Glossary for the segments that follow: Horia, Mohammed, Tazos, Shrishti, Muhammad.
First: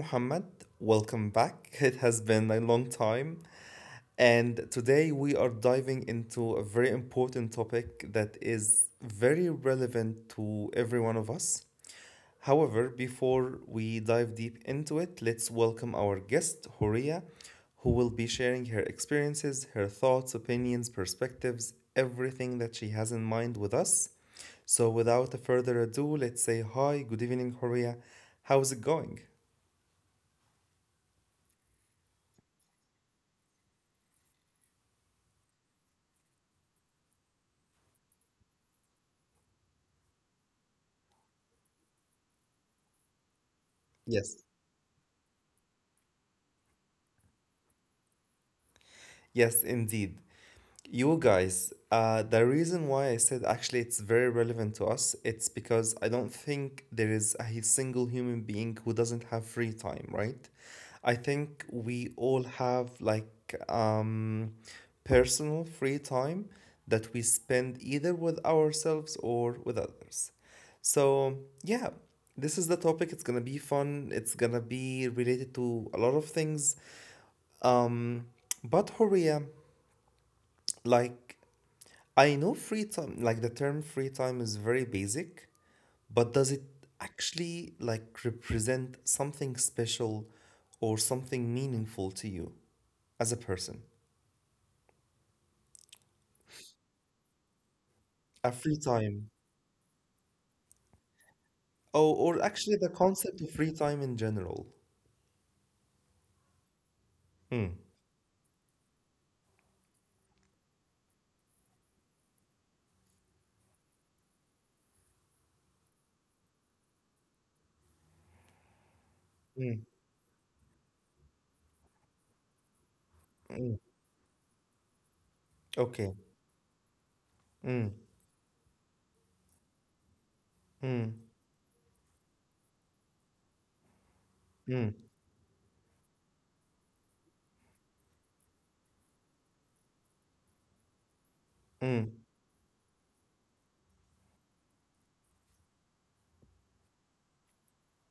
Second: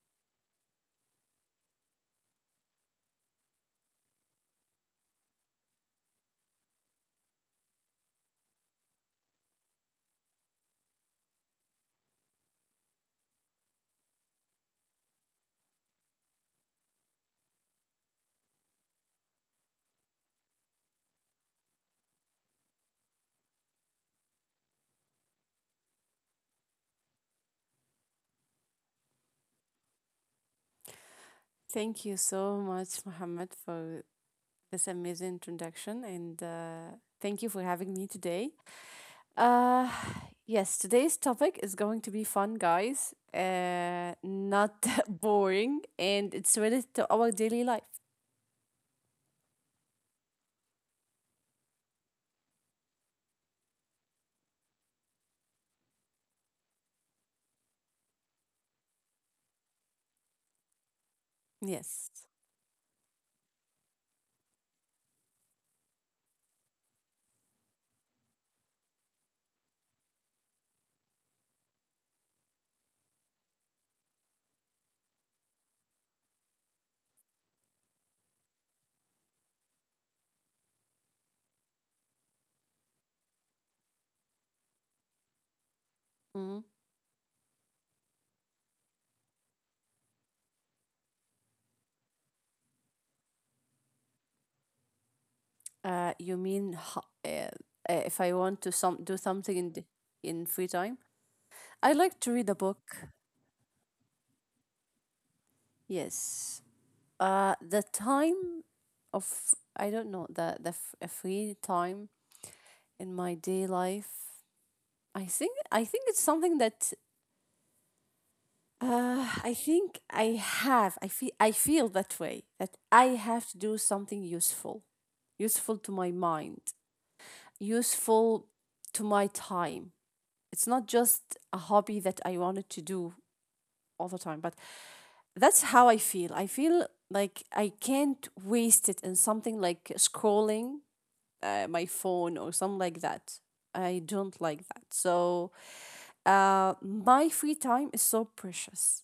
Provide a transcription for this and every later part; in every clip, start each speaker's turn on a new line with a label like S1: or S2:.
S1: Muhammad. Welcome back. It has been a long time. And today we are diving into a very important topic that is very relevant to every one of us. However, before we dive deep into it, let's welcome our guest, Horia, who will be sharing her experiences, her thoughts, opinions, perspectives, everything that she has in mind with us. So, without further ado, let's say hi, good evening, Horia. How's it going?
S2: Thank you so much, Mohammed, for this amazing introduction, and thank you for having me today. Uh, yes, today's topic is going to be fun, guys, not
S1: Yes.
S2: boring, and it's related to our daily life.
S1: Yes, indeed. You guys, the reason why I said actually it's very relevant to us, it's because I don't think there is a single human being who doesn't have free time, right? I
S2: Yes.
S1: think we all have like personal free time that we spend either with ourselves or with others. So, yeah, this is the topic. It's gonna be fun. It's gonna be related to a lot of things. Um, but Horia, like I know free time, like the term free time is very basic,
S2: Mhm.
S1: but does it actually like represent something special or something meaningful to you as a person?
S2: You mean if I want to some
S1: A
S2: do
S1: free
S2: something
S1: time.
S2: in free time, I like to read a
S1: Oh, or
S2: book.
S1: actually the concept of free time in general.
S2: Yes. The
S1: Mm,
S2: time of, I don't know, a free time in my day life. I think it's something that I think
S1: mm,
S2: I have. I feel that way that I have to do something
S1: mm.
S2: useful, useful to my mind,
S1: Okay.
S2: useful
S1: Mm,
S2: to my time. It's not just a
S1: mm,
S2: hobby that I wanted to do all the time, but
S1: mm,
S2: that's how I feel. I feel like I can't waste it in something like scrolling my phone or something
S1: mm.
S2: like that. I don't like that. So, my free time is so precious.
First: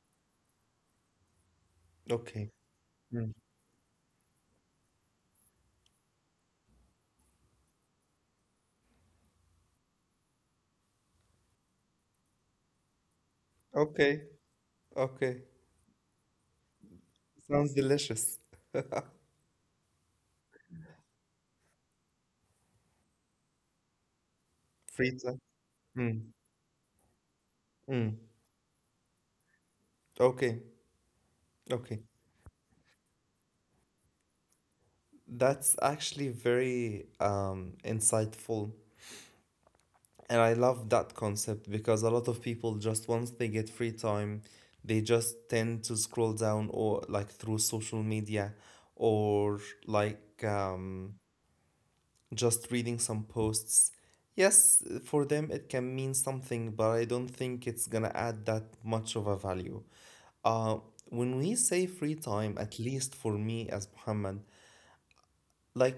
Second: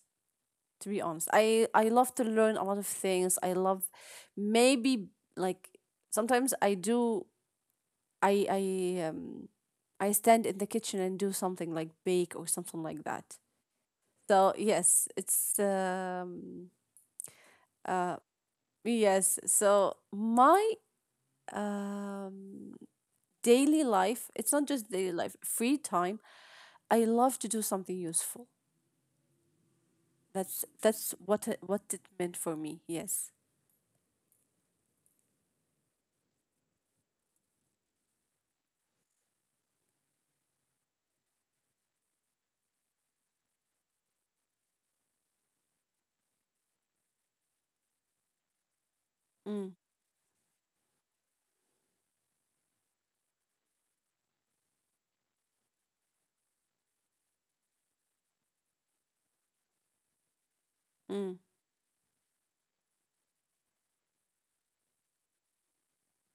S2: To be honest, I love to
S1: Okay.
S2: learn a lot of things.
S1: Mm.
S2: I love maybe, like, sometimes I do. I I um I stand in the kitchen and do something like bake or something like that.
S1: Okay.
S2: So yes, it's
S1: Okay. Sounds
S2: uh
S1: delicious.
S2: yes. So my um daily life, it's not just daily life,
S1: Free
S2: free
S1: time.
S2: time,
S1: Mm,
S2: I love to do something useful.
S1: mm.
S2: That's
S1: Okay.
S2: what it meant for
S1: Okay.
S2: me. Yes.
S1: That's actually very insightful. And I love that concept because a lot of people, just once they get free time, they just tend to scroll down or like through social media,
S2: Mm.
S1: or like just reading some posts. Yes, for them it can mean something, but I don't think it's gonna add that much of a value. Uh,
S2: Mm.
S1: when we say free time, at least for me as Muhammad, like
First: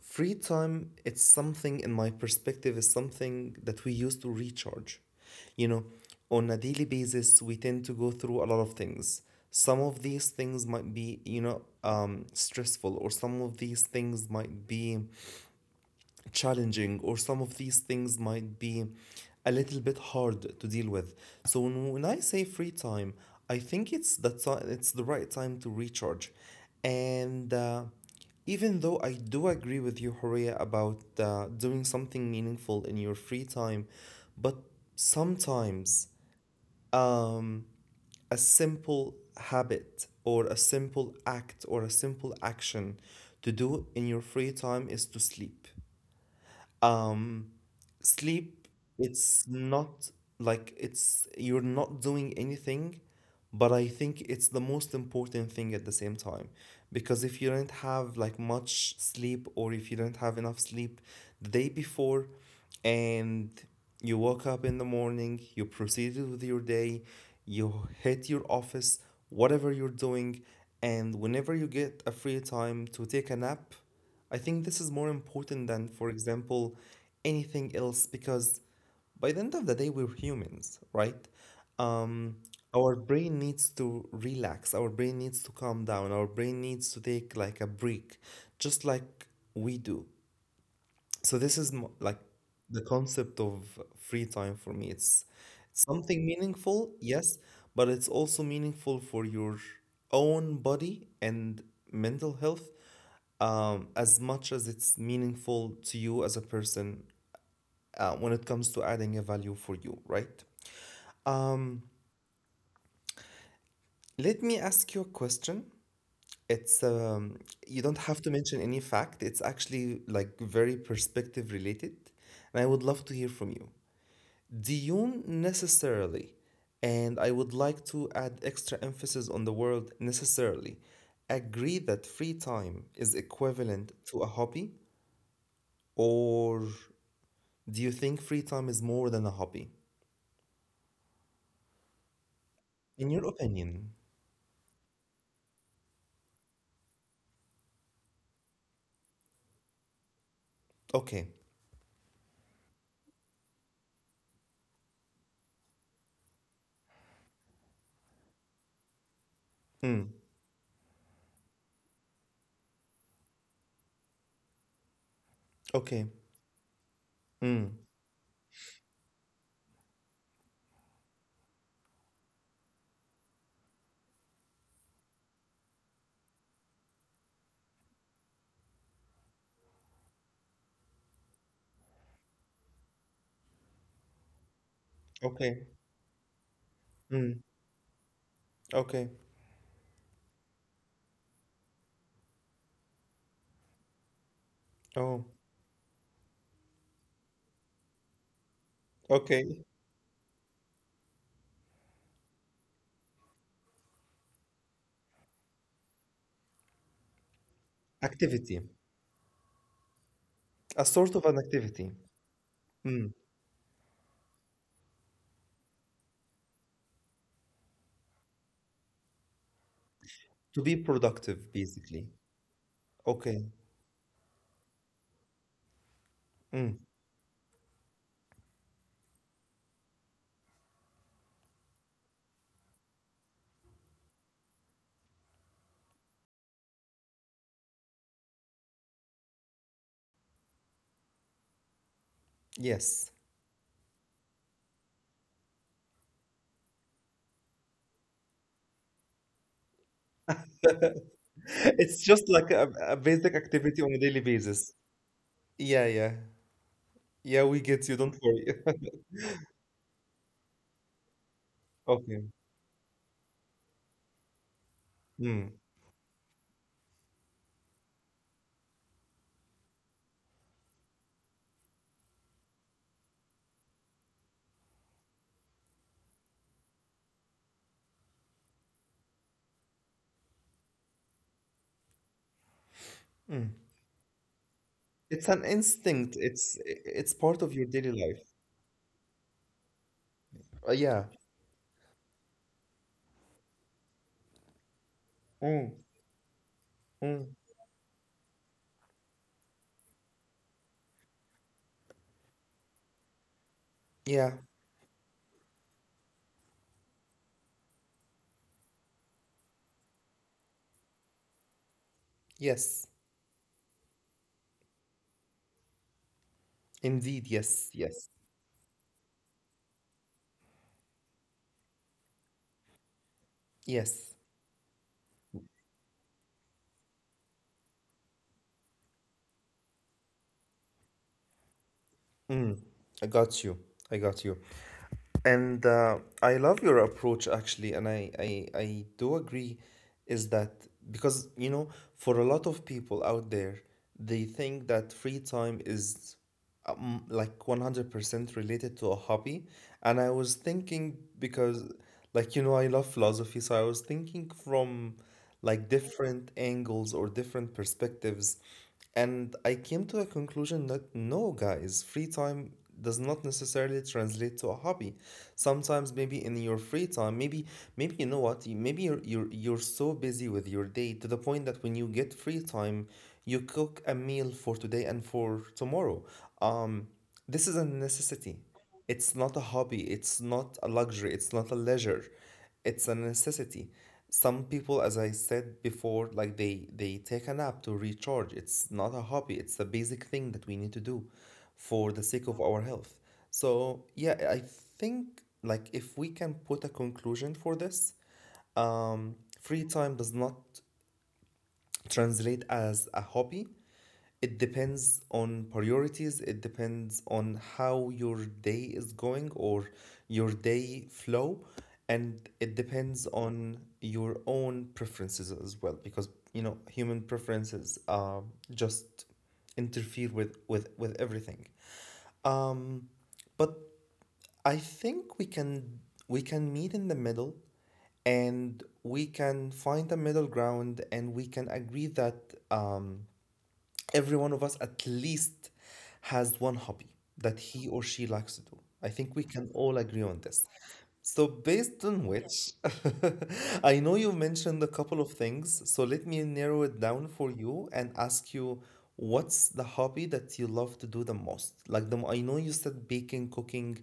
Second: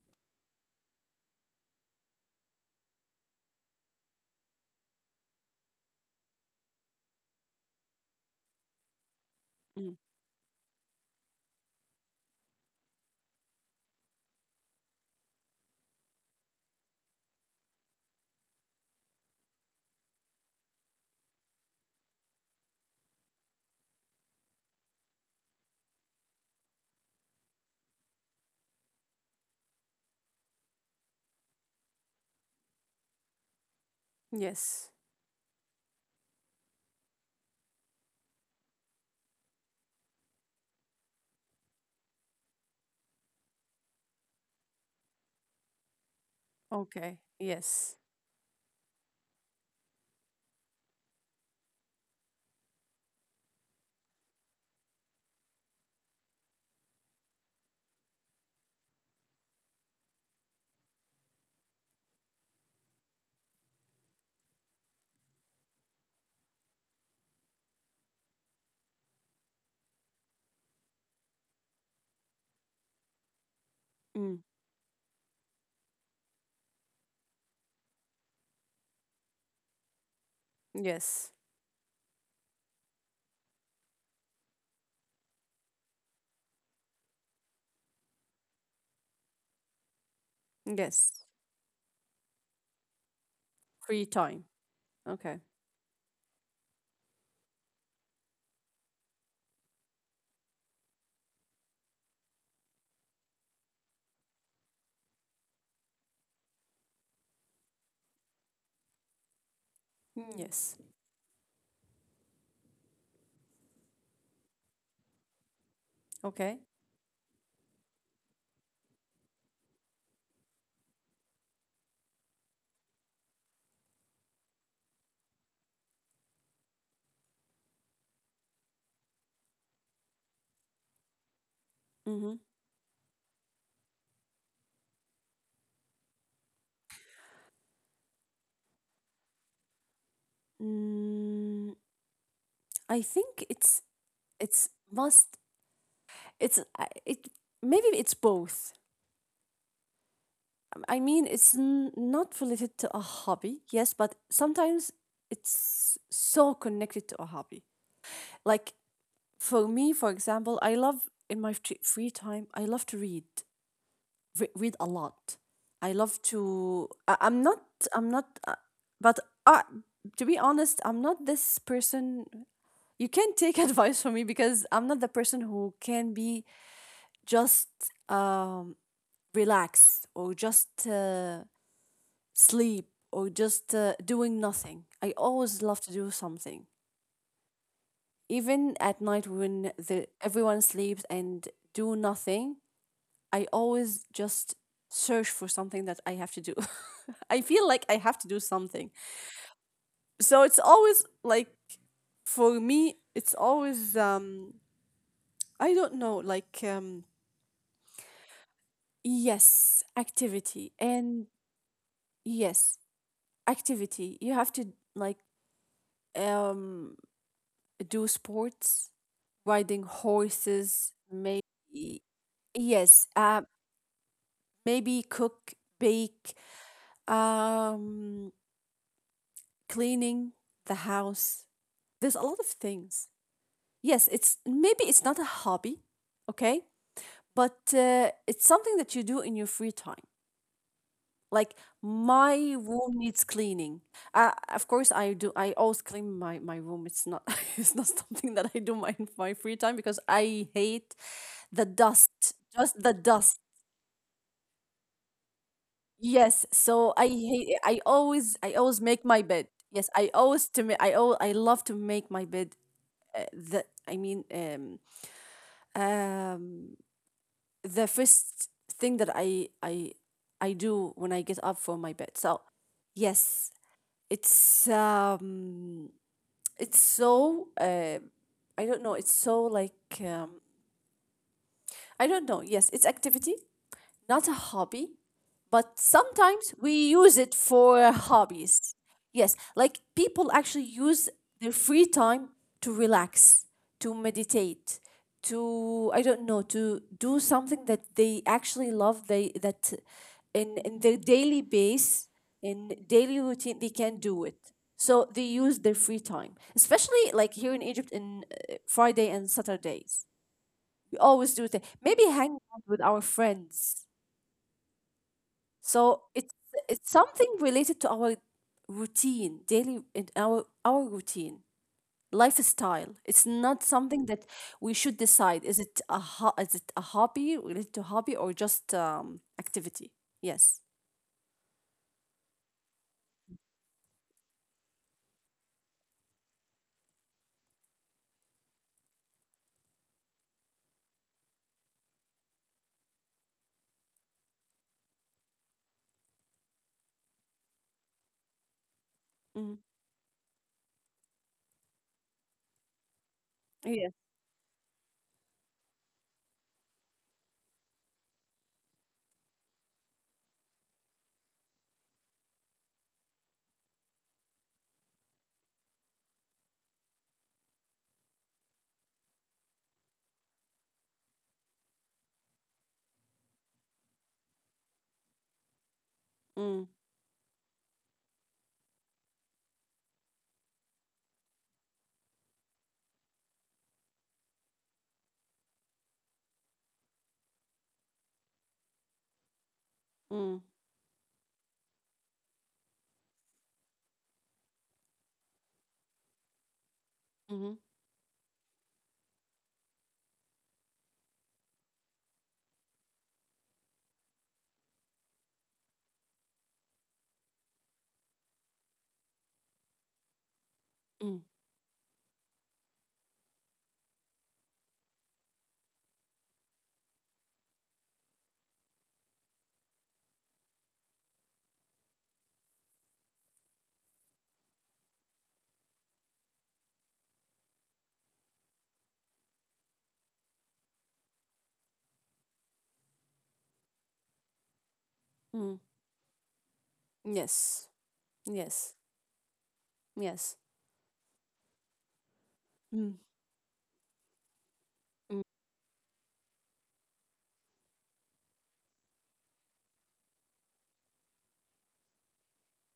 S1: free time, it's something in my perspective. Is something that we use to recharge. You know, on a daily basis, we tend to go through a lot of things. Some
S2: Mm.
S1: of these things might be, you know, stressful, or some of these things might be challenging, or some of these things might be a little bit hard to deal with. So when I say free time, I think it's the time, it's the right time to recharge. And even though I do agree with you, Horea, about doing something meaningful in your free time, but
S2: Yes.
S1: sometimes um, a simple habit or a simple act or a simple action to do in your free time is to sleep.
S2: Okay.
S1: Um,
S2: Yes.
S1: Sleep, it's not like it's you're not doing anything, but I think it's the most important thing at the same time. Because if you don't have like much sleep, or if you don't have enough sleep the day before, and you woke up in the morning, you proceeded with your day, you hit your office, whatever you're doing, and whenever you get a free time to take a nap, I
S2: Mm.
S1: think this is more important than, for example, anything else, because by the end of the day, we're humans, right?
S2: Yes.
S1: Um, our brain needs to relax, our brain needs to calm down, our brain needs to take like a break, just like we do. So this
S2: Yes.
S1: is like the concept of free
S2: Free
S1: time for me.
S2: time.
S1: It's
S2: Okay.
S1: something meaningful, yes, but it's also meaningful for your own body and mental health, as much as it's meaningful to you as a person, when it comes to adding a value for you, right?
S2: Mm. Yes.
S1: um, Let me ask you a question.
S2: Okay.
S1: It's you don't have to mention any fact, it's actually like very perspective related, and I would love to hear from you. Diyun necessarily, and I would like to add extra emphasis on the word necessarily, agree that free
S2: Mm-hmm.
S1: time is equivalent to a hobby, or do you think free time is more than a hobby?
S2: Mm.
S1: In
S2: I
S1: your
S2: think
S1: opinion.
S2: it's must it's I- it Maybe it's both. I
S1: Okay.
S2: mean, it's n- not related to a hobby, yes, but sometimes it's so connected to a hobby. Like, for me,
S1: Mm.
S2: for example, I love in my free time, I love to read, re- read a lot. I
S1: Okay.
S2: love to. I- I'm not.
S1: Mm.
S2: I'm not. But uh, to be honest, I'm not this person. You can take advice from me because I'm not the person who can be just um relaxed or just. Sleep or just doing nothing. I always
S1: Okay.
S2: love to do something.
S1: Mm.
S2: Even at
S1: Okay.
S2: night when the everyone sleeps and do nothing, I always just search
S1: Oh.
S2: for something that I have to do. I feel like I have to do something.
S1: Okay.
S2: So it's always like for me it's always I don't know, like,
S1: Activity.
S2: yes, activity
S1: A
S2: and
S1: sort of an activity.
S2: yes,
S1: Mm.
S2: activity. You have to, like, um do sports, riding
S1: To
S2: horses,
S1: be
S2: maybe,
S1: productive, basically.
S2: yes,
S1: Okay.
S2: maybe cook, bake,
S1: Mm.
S2: um, cleaning the house. There's a lot of things. Yes, it's maybe it's not a hobby, okay, but it's something that you do in your free time. Like, my room needs cleaning.
S1: Yes.
S2: Of course, I do. I always clean my room. It's not it's not something that I do my my free time because I hate the dust. Just the
S1: It's just
S2: dust.
S1: like a basic activity on a daily basis.
S2: Yes,
S1: Yeah,
S2: so
S1: yeah.
S2: I hate I
S1: Yeah,
S2: always
S1: we
S2: I
S1: get
S2: always
S1: you. Don't
S2: make my
S1: worry.
S2: bed. Yes, I love to make my bed.
S1: Okay.
S2: Uh, the I mean um
S1: Mm.
S2: um the first thing that I do when I get up from my bed. So yes, it's um it's so I don't know, it's so like um I don't know. Yes, it's activity,
S1: Mm.
S2: not a hobby.
S1: It's
S2: But
S1: an instinct.
S2: sometimes we
S1: It's i-
S2: use it
S1: it's part of your
S2: for
S1: daily life.
S2: hobbies. Yes, like, people actually use
S1: Yeah.
S2: their free time to relax, to meditate, to,
S1: Mm.
S2: I don't know, to do
S1: Mm.
S2: something that they actually love. They that in their daily base, in daily routine, they can do
S1: Yeah.
S2: it. So they use their free time, especially like here in Egypt, in Friday and Saturdays. We always do that. Maybe hang out
S1: Yes.
S2: with our friends so it's
S1: Indeed.
S2: something
S1: Yes.
S2: related
S1: Yes.
S2: to our routine, daily in our routine, lifestyle. It's not
S1: Yes.
S2: something that we should decide. Is it a ho- is it a hobby related to hobby or just activity? Yes.
S1: Mm, I got you. I got you. And I love your approach actually, and I do agree, is that, because, you know, for a lot of people out there, they think that free time is like 100% related to a hobby.
S2: Mm.
S1: And I was thinking, because, like, you know, I love philosophy, so I was thinking
S2: Yeah.
S1: from like different angles or different perspectives, and I came to a conclusion that no, guys, free time does not necessarily translate to a hobby. Sometimes maybe in your free time, maybe you know what, maybe you're so busy with your day to the point that when you get free time, you cook a meal for today and for tomorrow. Um,
S2: Mm.
S1: this is a necessity. It's not a hobby, it's not a luxury, it's not a leisure. It's a necessity. Some people, as I said before, like they take a nap to recharge. It's not a hobby. It's a basic thing that we need to do
S2: Mm.
S1: for the sake of our health. So yeah, I think, like, if we can put a conclusion for this,
S2: Mm.
S1: free time does not translate as a hobby. It depends on priorities. It depends on how your day is going, or your day flow.
S2: Mm.
S1: And it depends on your own preferences as well, because, you know, human preferences just interfere with, everything. Um, but I think we can meet in the middle, and we can find a middle ground, and we can agree that um, every one of us at least has
S2: Mm.
S1: one hobby that he or she likes to do.
S2: Yes.
S1: I think we can
S2: Yes.
S1: all agree on this. So,
S2: Yes.
S1: based on which, I
S2: Mm.
S1: know you mentioned a couple of things. So, let
S2: Mm.
S1: me narrow it down for you and ask you, what's the hobby that you love to do the most? Like, I know you said baking, cooking,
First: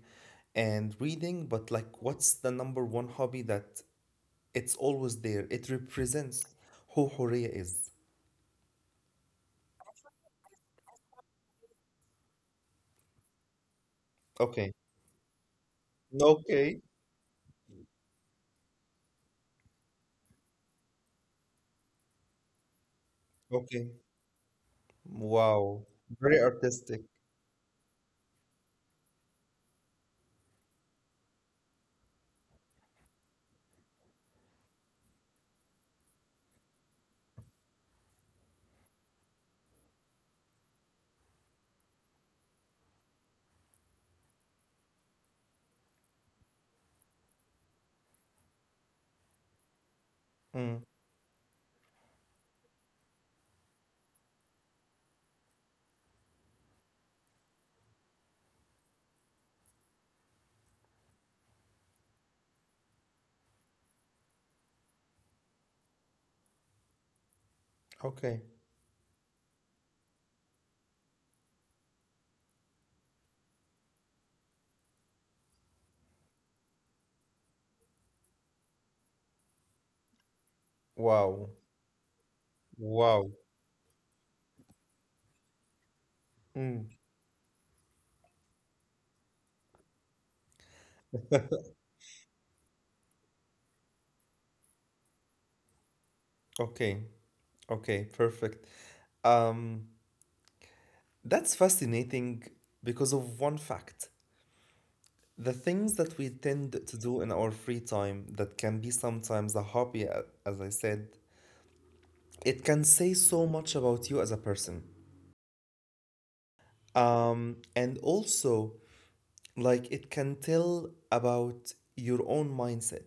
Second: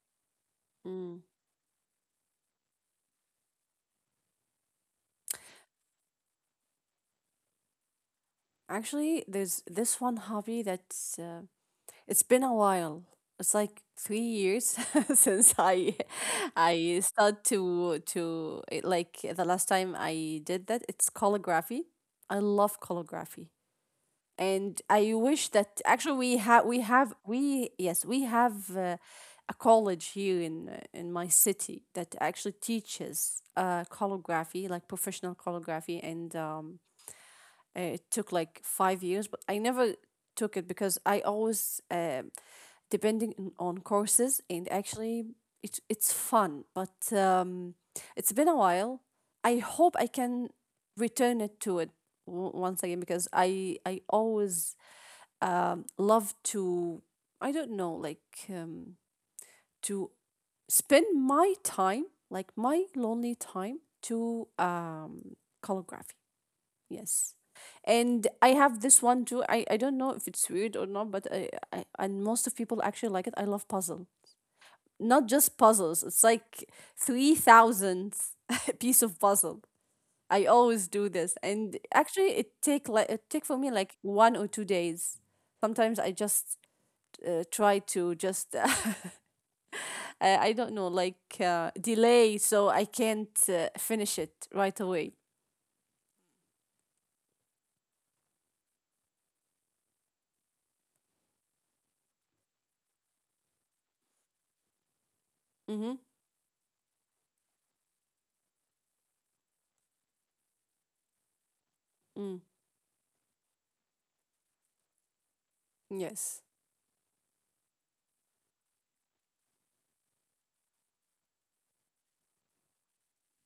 S1: and
S2: Mm.
S1: reading, but like, what's the number one hobby that it's always there? It represents who Horea is.
S2: Actually, there's this one hobby that it's been a while. It's like 3 years
S1: Okay.
S2: since I
S1: Okay.
S2: start to it- like the last time I did that. It's calligraphy. I love calligraphy,
S1: Okay.
S2: and I wish that
S1: Wow.
S2: actually we have
S1: Very
S2: we have
S1: artistic.
S2: we yes, we have a college here in my city that actually teaches calligraphy, like professional calligraphy, and it took like 5 years, but I never took it because I always. Depending on- courses and actually it it's fun but it's been a while. I hope I can
S1: Mm.
S2: return it to it once again because I always love to, I don't know, like, um, to spend my time, like my lonely time, to calligraphy. Yes. And I have
S1: Okay.
S2: this one too. I don't know if it's weird or not, but I and most of people actually like it. I love puzzle, not just puzzles. It's like three thousandth piece of puzzle. I always do this, and
S1: Wow.
S2: actually, it take for me
S1: Wow.
S2: like 1 or 2 days. Sometimes I just
S1: Mm.
S2: try to just I don't know, like, delay so I can't finish it right away.
S1: Okay. Okay. Perfect. Um, that's fascinating because of one fact.
S2: Mm-hmm.
S1: The things that we tend to do in our free time that can be sometimes a hobby, as I said,
S2: Mm.
S1: it can say so much about you as a person.
S2: Yes.
S1: And also, like, it can tell about your own mindset.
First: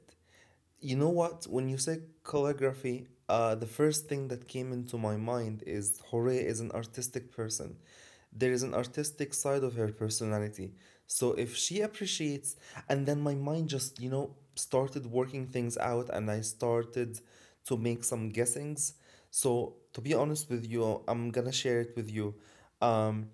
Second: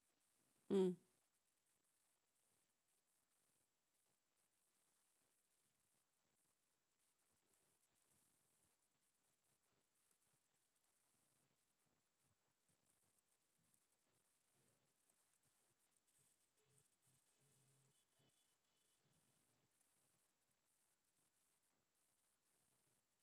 S2: Mm.
S1: You know what? When you say calligraphy, the first thing that came into my mind is Hore is an artistic person. There is an artistic side of her personality. So if she appreciates, and then my mind just, you know, started working things out, and I started to make some guessings. So to be honest with you, I'm gonna share it with you. Um,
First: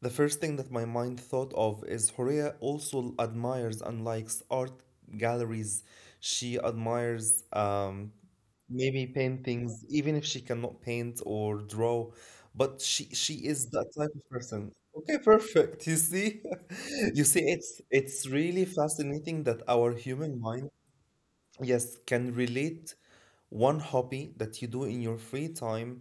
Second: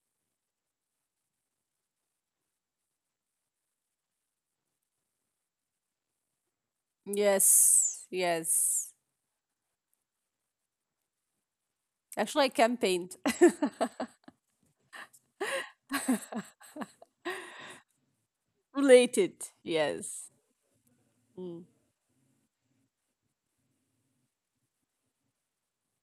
S1: the first thing that my mind thought of is Horea also admires and likes art galleries. She admires
S2: Yes. Yes.
S1: maybe paintings, even if she cannot paint or draw,
S2: Actually, I can
S1: but she
S2: paint.
S1: she is that type of person. Okay, perfect. You see, you see, it's really
S2: Related.
S1: fascinating that our
S2: Yes.
S1: human mind,
S2: Mm.
S1: yes, can relate one hobby that you do in your free time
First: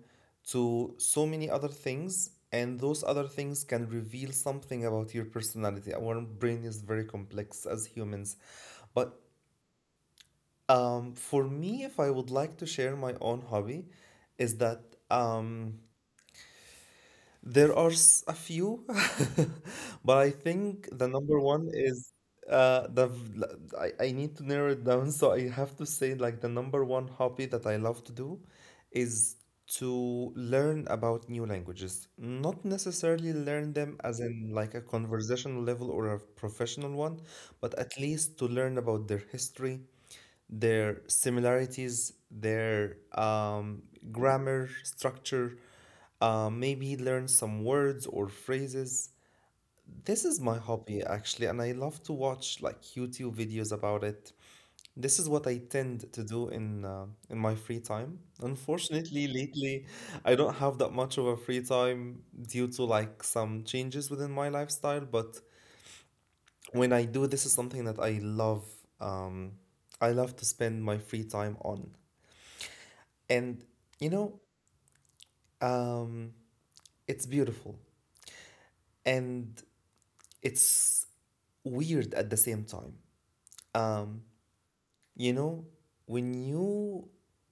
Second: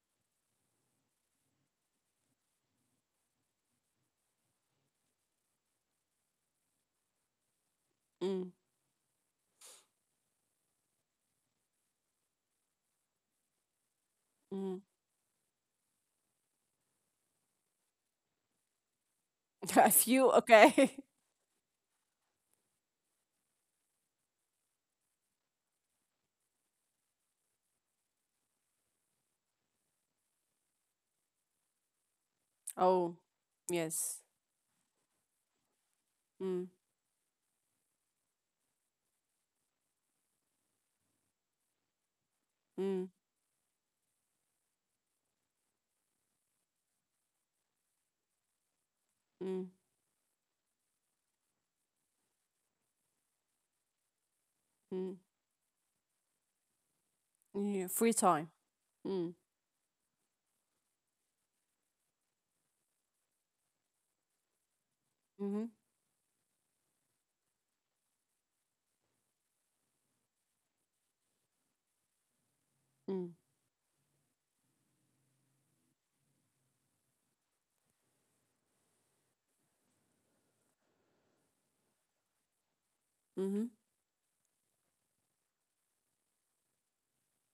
S1: to so many other things, and those other things can reveal something about your personality. Our brain is very complex as humans,
S2: Mm.
S1: but for me, if I would like to share my own hobby, is
S2: Mm.
S1: that um, there are a few,
S2: A
S1: but I
S2: few.
S1: think
S2: Okay.
S1: the number one is the v- l- I need to narrow it down, so I have to say, like, the number one hobby that I love to do is to learn about new languages. Not
S2: Oh,
S1: necessarily learn them as
S2: yes.
S1: in like a conversational level or a
S2: Mm.
S1: professional one, but at least to learn about their history, their similarities, their
S2: Mm.
S1: grammar, structure, maybe learn some words or phrases.
S2: Mm.
S1: This is my hobby actually, and I love to watch like YouTube videos about it.
S2: Mm.
S1: This is what I tend to do in my free
S2: Yeah, free
S1: time.
S2: time. Mm.
S1: Unfortunately, lately, I don't have that much of a free time due to like some changes within my lifestyle. But
S2: Mm-hmm.
S1: when I do, this is something that I love. Um, I love to spend my free time on.
S2: Mm.
S1: And you know, um, it's beautiful, and it's weird at the same time.
S2: Mm-hmm.
S1: Um, you know, when you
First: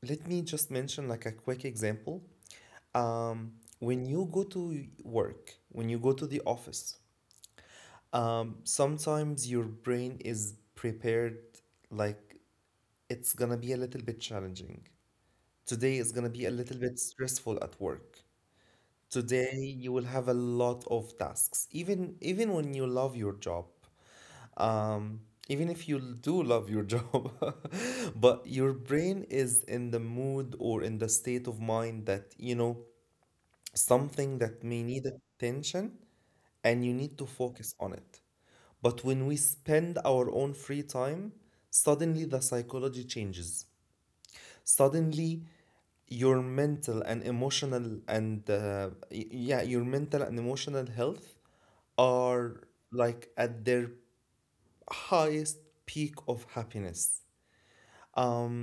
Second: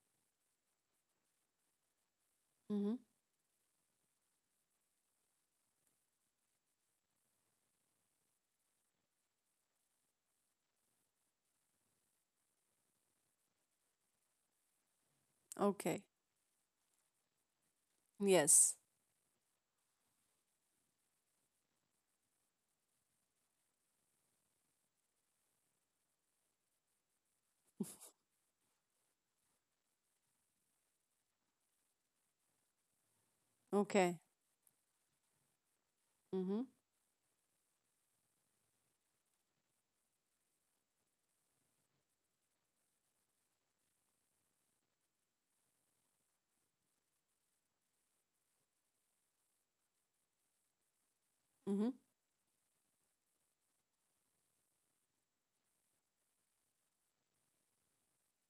S1: let me just mention like a quick example.
S2: Mm-hmm.
S1: Um, when you go to work, when you go to the office, sometimes your brain is prepared, like it's gonna be a little bit challenging. Today
S2: Okay.
S1: is gonna be a little bit stressful at work.
S2: Yes.
S1: Today you will have a lot of tasks. Even when you love your job, um, even if you do love your job, but your brain is in the mood or in the state of mind that,
S2: Okay.
S1: something that may need attention
S2: Mm-hmm.
S1: and you need to focus on it. But when we spend our own free time, suddenly the psychology changes. Suddenly your mental and emotional and yeah, your mental and emotional health
S2: Mm-hmm.
S1: are like at their highest peak of happiness. um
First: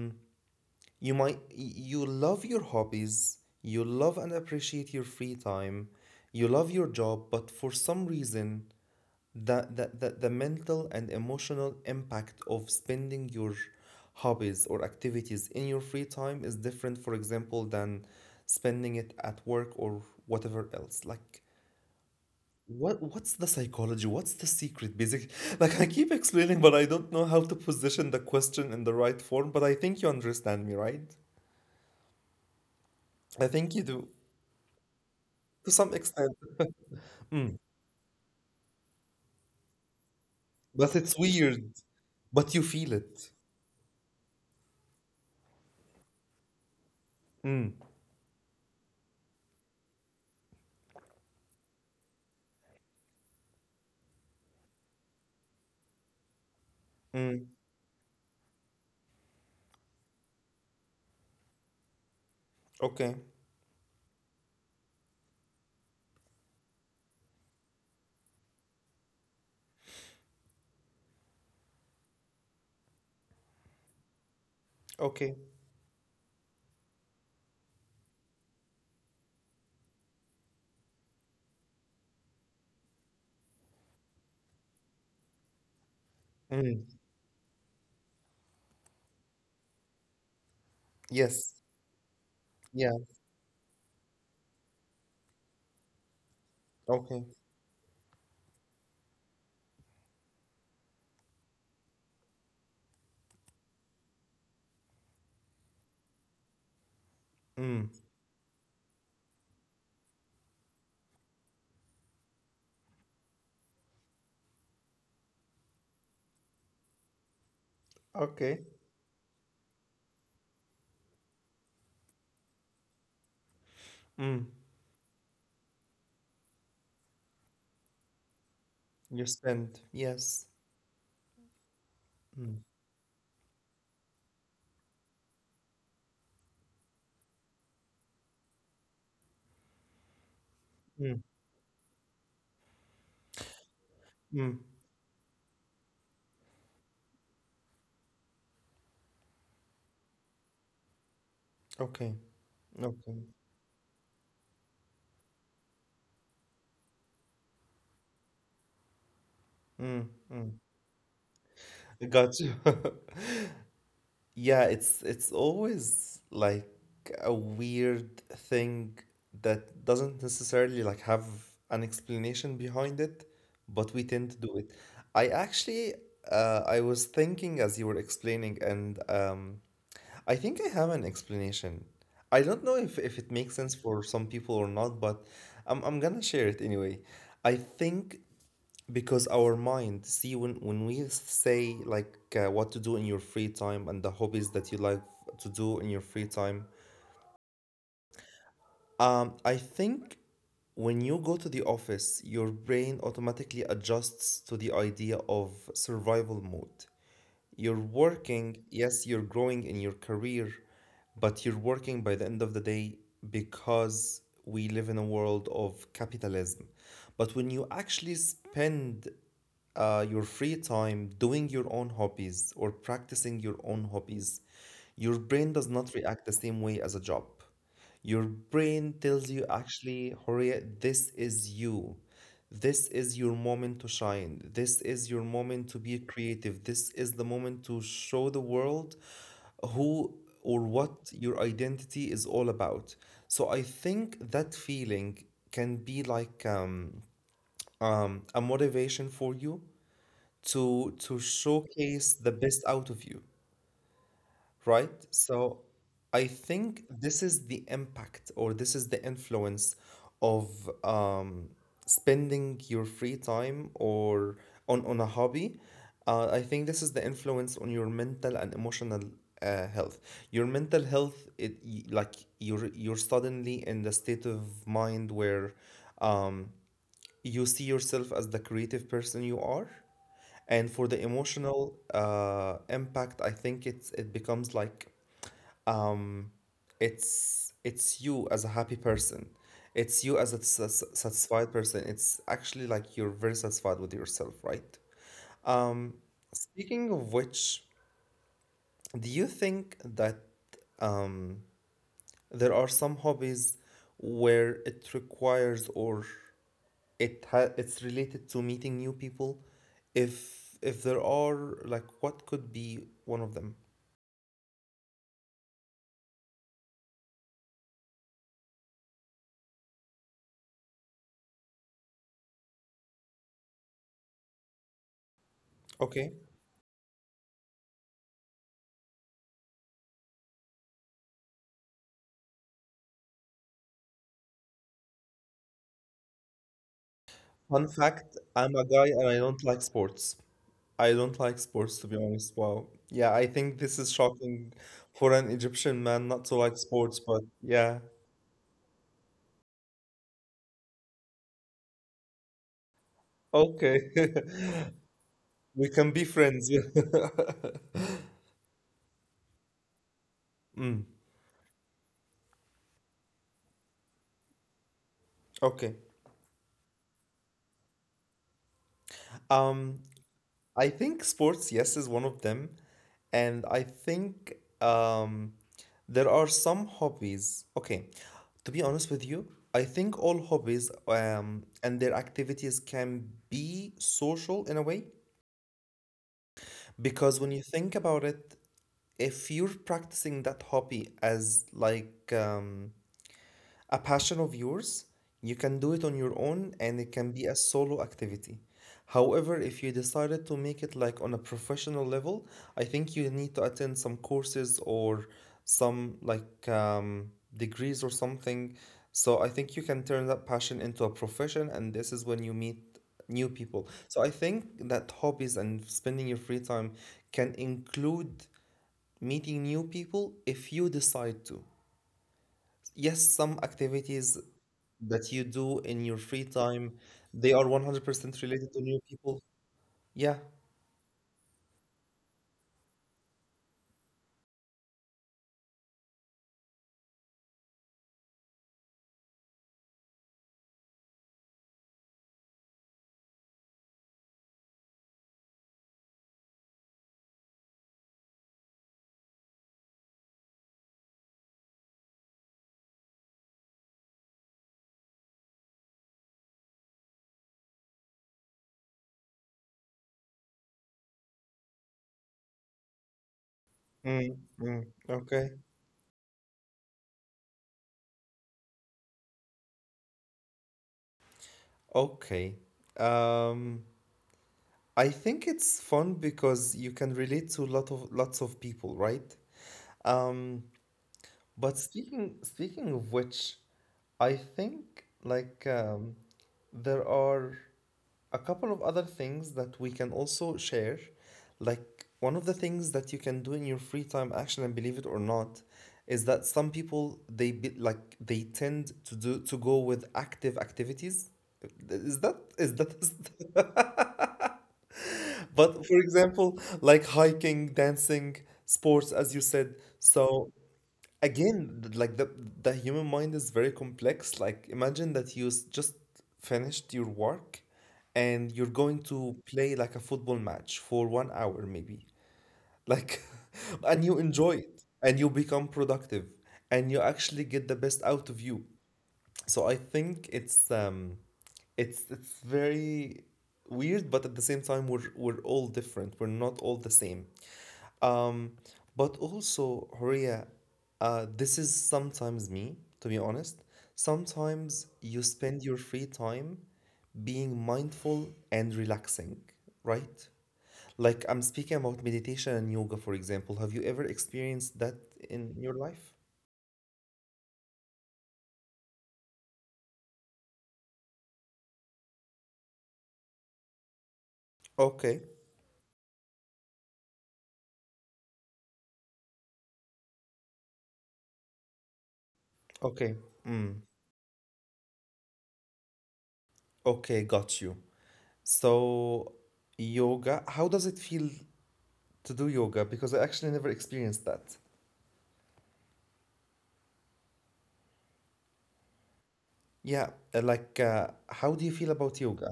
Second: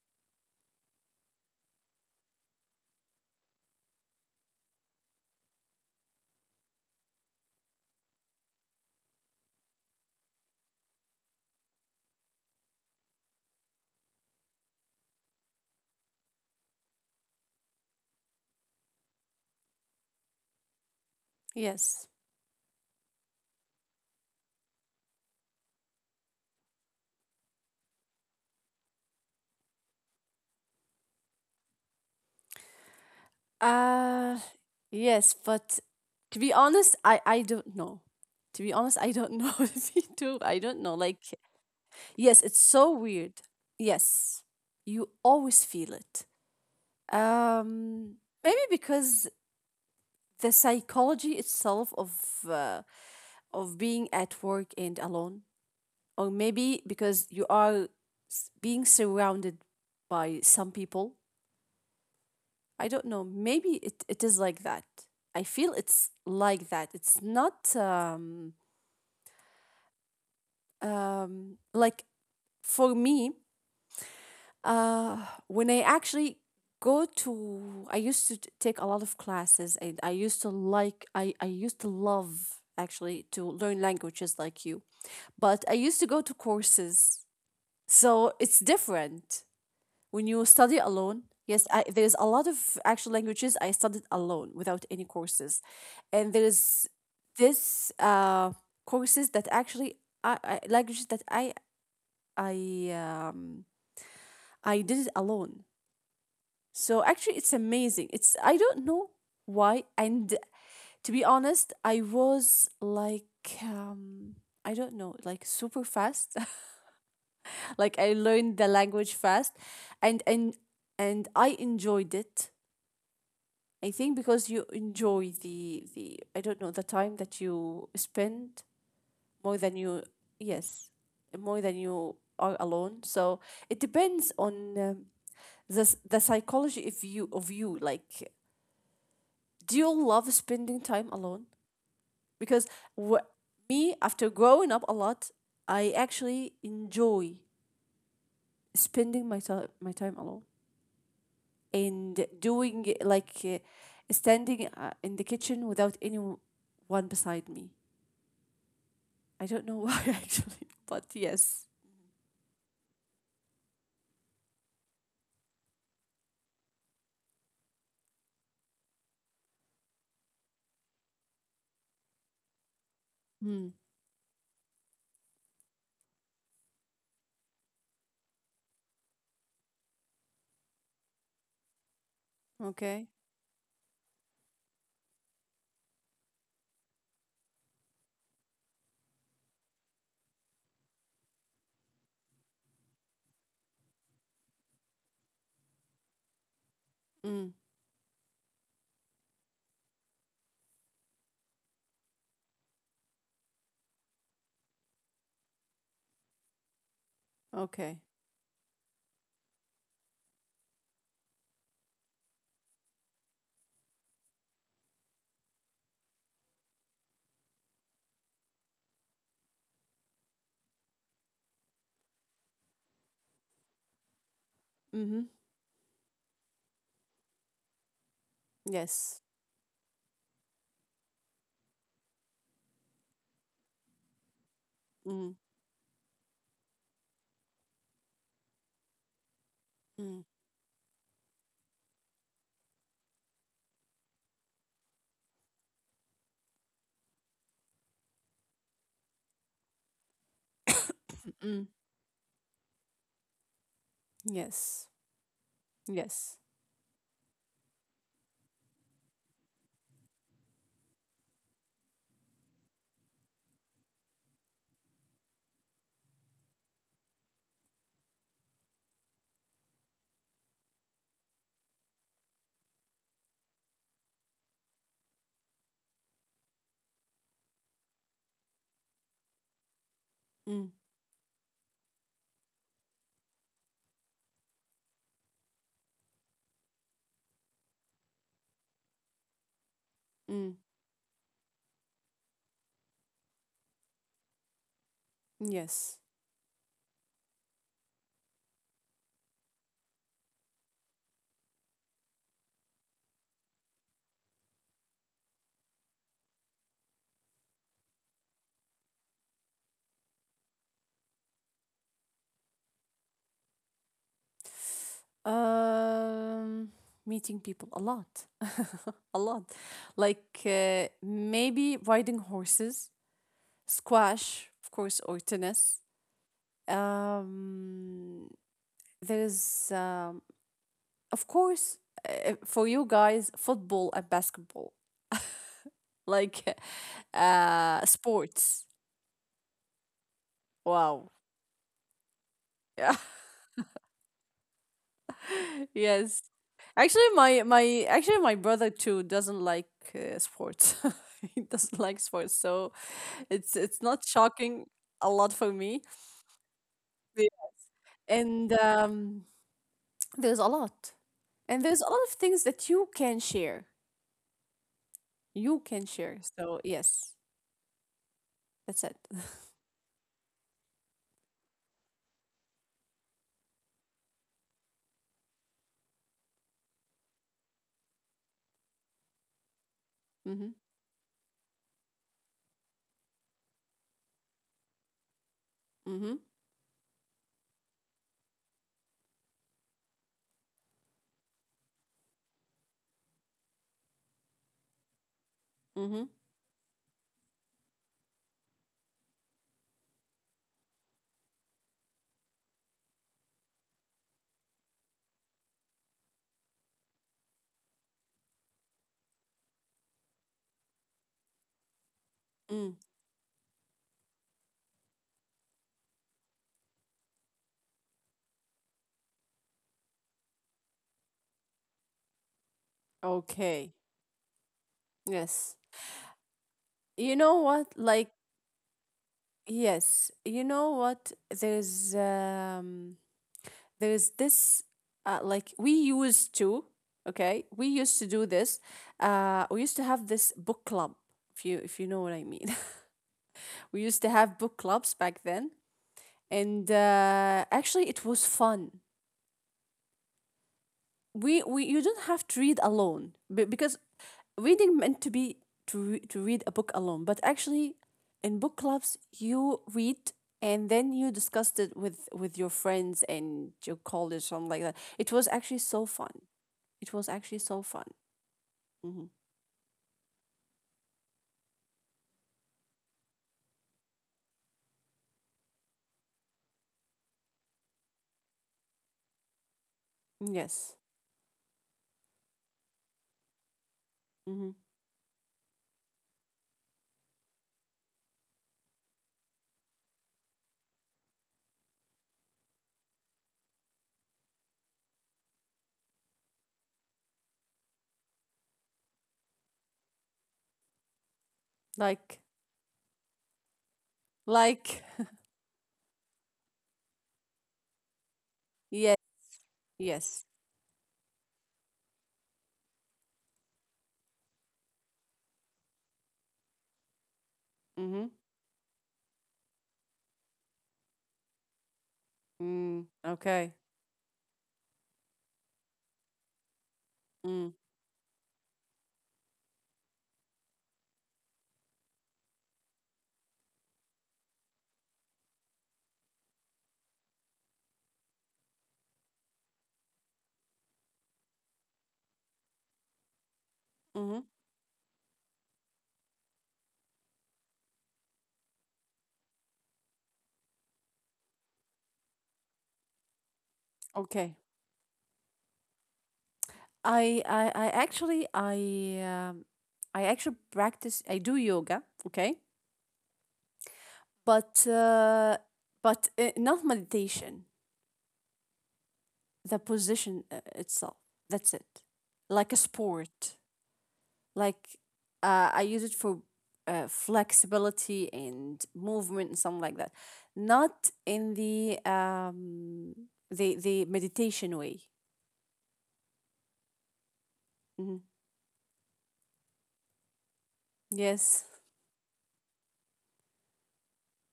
S1: you might, you love your hobbies, you love and appreciate your free time, you love your job, but for some reason the mental and emotional impact of spending your hobbies or activities in your free time is different, for example, than spending it at work or whatever else. Like,
S2: Yes.
S1: what's the psychology? What's the secret? Basic, like I keep explaining, but I don't know how to position the question in the right form. But I think you understand me, right? I think you do
S2: Uh, yes,
S1: to
S2: but
S1: some extent,
S2: to be honest, I don't know. To be honest, I don't know if you do. I don't know.
S1: but
S2: Like,
S1: it's weird.
S2: yes, it's
S1: But you
S2: so
S1: feel
S2: weird.
S1: it.
S2: Yes. You always feel it.
S1: Mm,
S2: Um, Maybe because the psychology itself uh, of being at work and alone, or maybe because you
S1: mm,
S2: are being surrounded by some people. I don't know.
S1: okay,
S2: Maybe it, it is like that. I feel it's like that. It's not like, for me, uh,
S1: okay.
S2: when I actually go to, I used to take a lot of classes and I used to like, I used to love actually to learn languages like you. But I used to go to
S1: Mm,
S2: courses. So it's different when you study alone. Yes,
S1: yes.
S2: I, there's a lot of
S1: Yeah.
S2: actual languages I studied alone without any courses, and there's
S1: Okay.
S2: this courses that actually, I languages that I um I did it alone. So actually, it's
S1: Mm.
S2: amazing. It's, I don't know why, and to be honest, I was like, I don't know, like, super fast. Like, I learned the
S1: Okay.
S2: language fast, and and I enjoyed it. I think because
S1: Mm.
S2: you enjoy the, I don't know, the time that you spend
S1: You
S2: more than
S1: spend.
S2: you,
S1: Yes.
S2: yes, more than you are
S1: Mm.
S2: alone. So it depends on the s- the psychology if you of you like, do you love spending time
S1: Mm.
S2: alone because wh- me after
S1: Mm.
S2: growing up a lot, I actually enjoy spending my time, alone,
S1: Okay.
S2: and doing like,
S1: Okay.
S2: standing in the kitchen without anyone beside me. I don't know why
S1: Mm.
S2: actually,
S1: Mm.
S2: but yes.
S1: Got you. Yeah, it's always like a weird thing that doesn't necessarily like have an explanation behind it,
S2: Mm.
S1: but we tend to do it. I actually I was thinking as you were explaining, and I think I have an explanation. I don't know
S2: Okay.
S1: if it makes sense for some people or not, but I'm gonna share it anyway. I think because our mind see when we say like what to do in your free time and the hobbies that you like to do in your free time.
S2: Mm.
S1: I think when you go to the office your brain automatically adjusts to the idea of survival mode. You're
S2: Okay.
S1: working, yes, you're growing in your career, but you're working by the end of the day because we live in a world of capitalism. But when you actually spend your free time doing your own hobbies or practicing your own hobbies,
S2: Mm-hmm.
S1: your brain does not react the same way as a job. Your brain
S2: Yes.
S1: tells you, actually, Horia, this is you. This is your moment to shine. This is
S2: Mm.
S1: your moment to be creative. This is the moment to show the world
S2: Mm.
S1: who or what your identity is all about. So I think that feeling can be like a motivation for you to
S2: Mm.
S1: showcase the best out of you,
S2: Yes.
S1: right? So
S2: Yes.
S1: I think this is the impact or this is the influence of um, spending your free time or on a hobby. I think this is the influence on your mental and emotional health. Your mental health, it like you're suddenly in the state of mind where um, you see yourself as the creative person you are.
S2: Mm.
S1: And for the emotional impact, I think it's it becomes like um, it's you as a happy person, it's you as
S2: Mm.
S1: a satisfied person, it's actually like you're very satisfied with yourself, right?
S2: Yes.
S1: um, Speaking of which, do you think that um, there are some hobbies where it requires or it it's related to meeting new people? If there are, like, what could be one of them?
S2: Um, Meeting people a lot, a lot. Like, maybe riding horses, squash, of course, or tennis.
S1: Okay.
S2: Um, There's, of course, for you guys, football and basketball, like,
S1: Fun fact, I'm a
S2: sports.
S1: guy and I don't like sports. I
S2: Wow.
S1: don't like sports, to be honest. Wow.
S2: Yeah.
S1: Yeah, I think this is shocking for an Egyptian man
S2: Yes.
S1: not to like
S2: Actually,
S1: sports, but
S2: my
S1: yeah.
S2: actually my brother too doesn't like sports. He doesn't like sports, so it's not
S1: Okay.
S2: shocking a lot for me.
S1: We can be friends. Yeah.
S2: Yeah. And there's a lot,
S1: Mm,
S2: and there's a lot of things that you can share. You can
S1: okay.
S2: share. So yes, that's it.
S1: um I think sports, yes, is one of them. And I think um, there are some hobbies. Okay, to be honest with you, I think all
S2: Mhm.
S1: hobbies and their activities can be social in a way.
S2: Mm-hmm.
S1: Because when you think about it, if you're practicing that hobby as like a passion of yours, you
S2: Mm-hmm.
S1: can do it on your own and it can be a solo activity. However, if you decided to make it like on a professional level, I think you need to attend some courses or some like degrees or something. So I think you can turn that passion into a profession, and this is when you
S2: Mm.
S1: meet new people. So I think that hobbies and spending your free time can include meeting new people if you decide to. Yes, some
S2: Okay.
S1: activities that you
S2: Yes.
S1: do in your free time,
S2: You know
S1: they
S2: what?
S1: are
S2: Like,
S1: 100% related to new people?
S2: yes.
S1: Yeah.
S2: You know what? There's this like we used to, okay? We used to do this. We used to have this book club, if you know what I mean. We used to have book clubs back then. And actually it was fun. We you don't have to read alone because reading meant to be to to read a book alone, but actually in book clubs you read and then you discussed it with your friends and your college, something
S1: Mm,
S2: like that.
S1: mm,
S2: It was actually
S1: okay.
S2: so fun. It was actually so fun. Hmm.
S1: Okay. Um, I think it's fun because you can relate to lot of lots of people, right?
S2: Yes.
S1: Um, but speaking of which, I
S2: Hmm.
S1: think like there are a couple of other things that we can also share. Like, one of the things that you can do in your free time actually, and believe it or not, is that some people they be, like they tend to do to go with active activities, is that
S2: like like,
S1: but for example like hiking, dancing, sports,
S2: yeah,
S1: as you said. So
S2: yes.
S1: again like the human mind is very complex. Like imagine that you just finished your work
S2: Mm-hmm.
S1: and you're going to play like a football match for one hour maybe,
S2: Mm.
S1: like
S2: Okay.
S1: and you enjoy it and you become productive and you actually get the
S2: Mm.
S1: best out of you. So I think it's very weird, but at the same time we're all different, we're not all the same. um, but also, Horia, this is sometimes me, to be honest.
S2: Mm-hmm.
S1: Sometimes you spend your free time being mindful and relaxing, right? Like I'm speaking about meditation and yoga, for example. Have you ever
S2: Okay.
S1: experienced that in your life?
S2: I I I actually I um, I actually practice. I do yoga, okay, but
S1: Okay,
S2: not meditation. The position itself. That's it. Like a sport.
S1: okay,
S2: Like,
S1: mm,
S2: I use it for flexibility
S1: okay,
S2: and
S1: got you.
S2: movement and something like that.
S1: So,
S2: Not in
S1: yoga,
S2: the
S1: how does it feel to do yoga?
S2: meditation
S1: Because I
S2: way.
S1: actually never experienced that.
S2: Mhm. Yes.
S1: Yeah, like how do you feel about yoga?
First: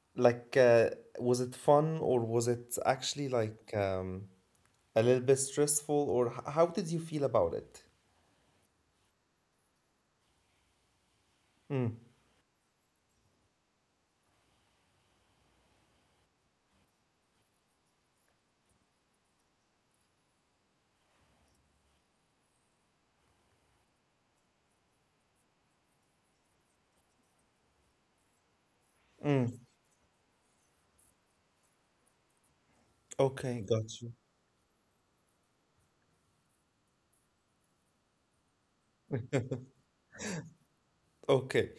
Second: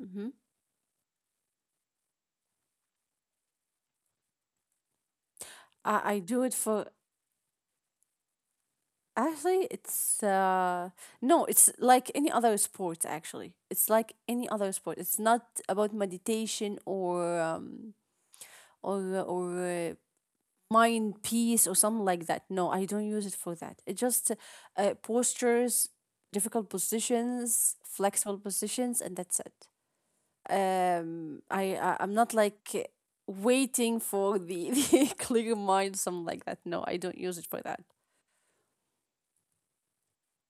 S2: Hmm.
S1: Like, was it fun or was it actually like a little bit stressful or
S2: I do
S1: how
S2: it
S1: did you
S2: for,
S1: feel about it?
S2: actually, it's no,
S1: Mm,
S2: it's like any other sport actually. It's like any other sport. It's not about meditation or or uh, or uh, mind peace or something like that. No, I don't use it for that. It just postures, difficult positions, flexible positions, and that's it. I'm not
S1: okay,
S2: like
S1: gotcha.
S2: waiting for the, the clear mind, something like that. No, I don't use it for that.
S1: Okay,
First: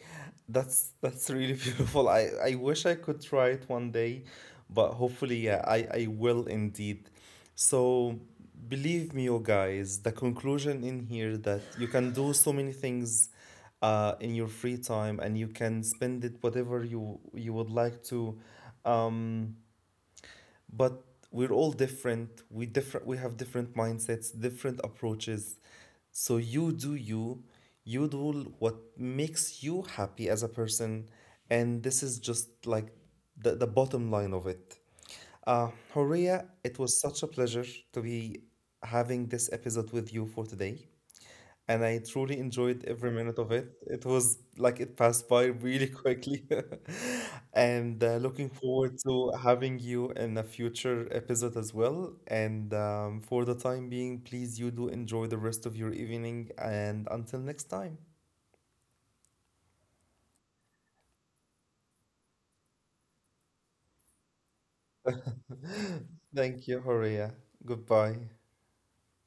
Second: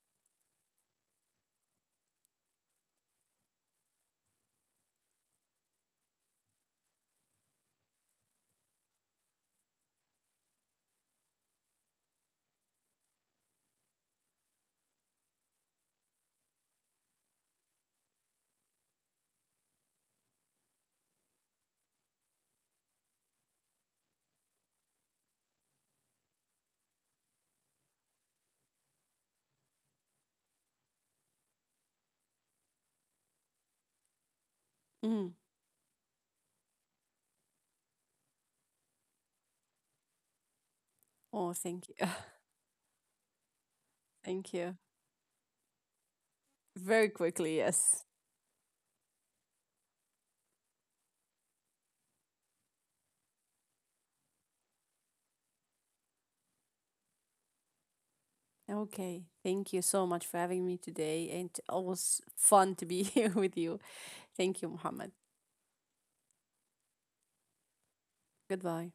S1: that's really beautiful. I wish I could try it one day, but hopefully, yeah, I will indeed. So believe me, you guys, the conclusion in here that you can do so many things in your free time and you can spend it whatever you you would like to. um but we're all different, we different, we have different mindsets, different approaches. So you do you, you do what makes you happy as a person, and this is just like the bottom line of it.
S2: Mm.
S1: Horia, it was such a pleasure to be having this episode with you for today,
S2: Oh,
S1: and I
S2: thank you.
S1: truly enjoyed every minute of it. It was
S2: Thank
S1: like it
S2: you.
S1: passed by really quickly.
S2: Very quickly,
S1: And
S2: yes.
S1: looking forward to having you in a future episode as well. And for the time being, please you do enjoy the rest of your evening. And until next time,
S2: Okay. Thank you so much for having me today. And always fun to be here with you. Thank you, Mohammed.
S1: thank you, Horia. Goodbye.
S2: Goodbye.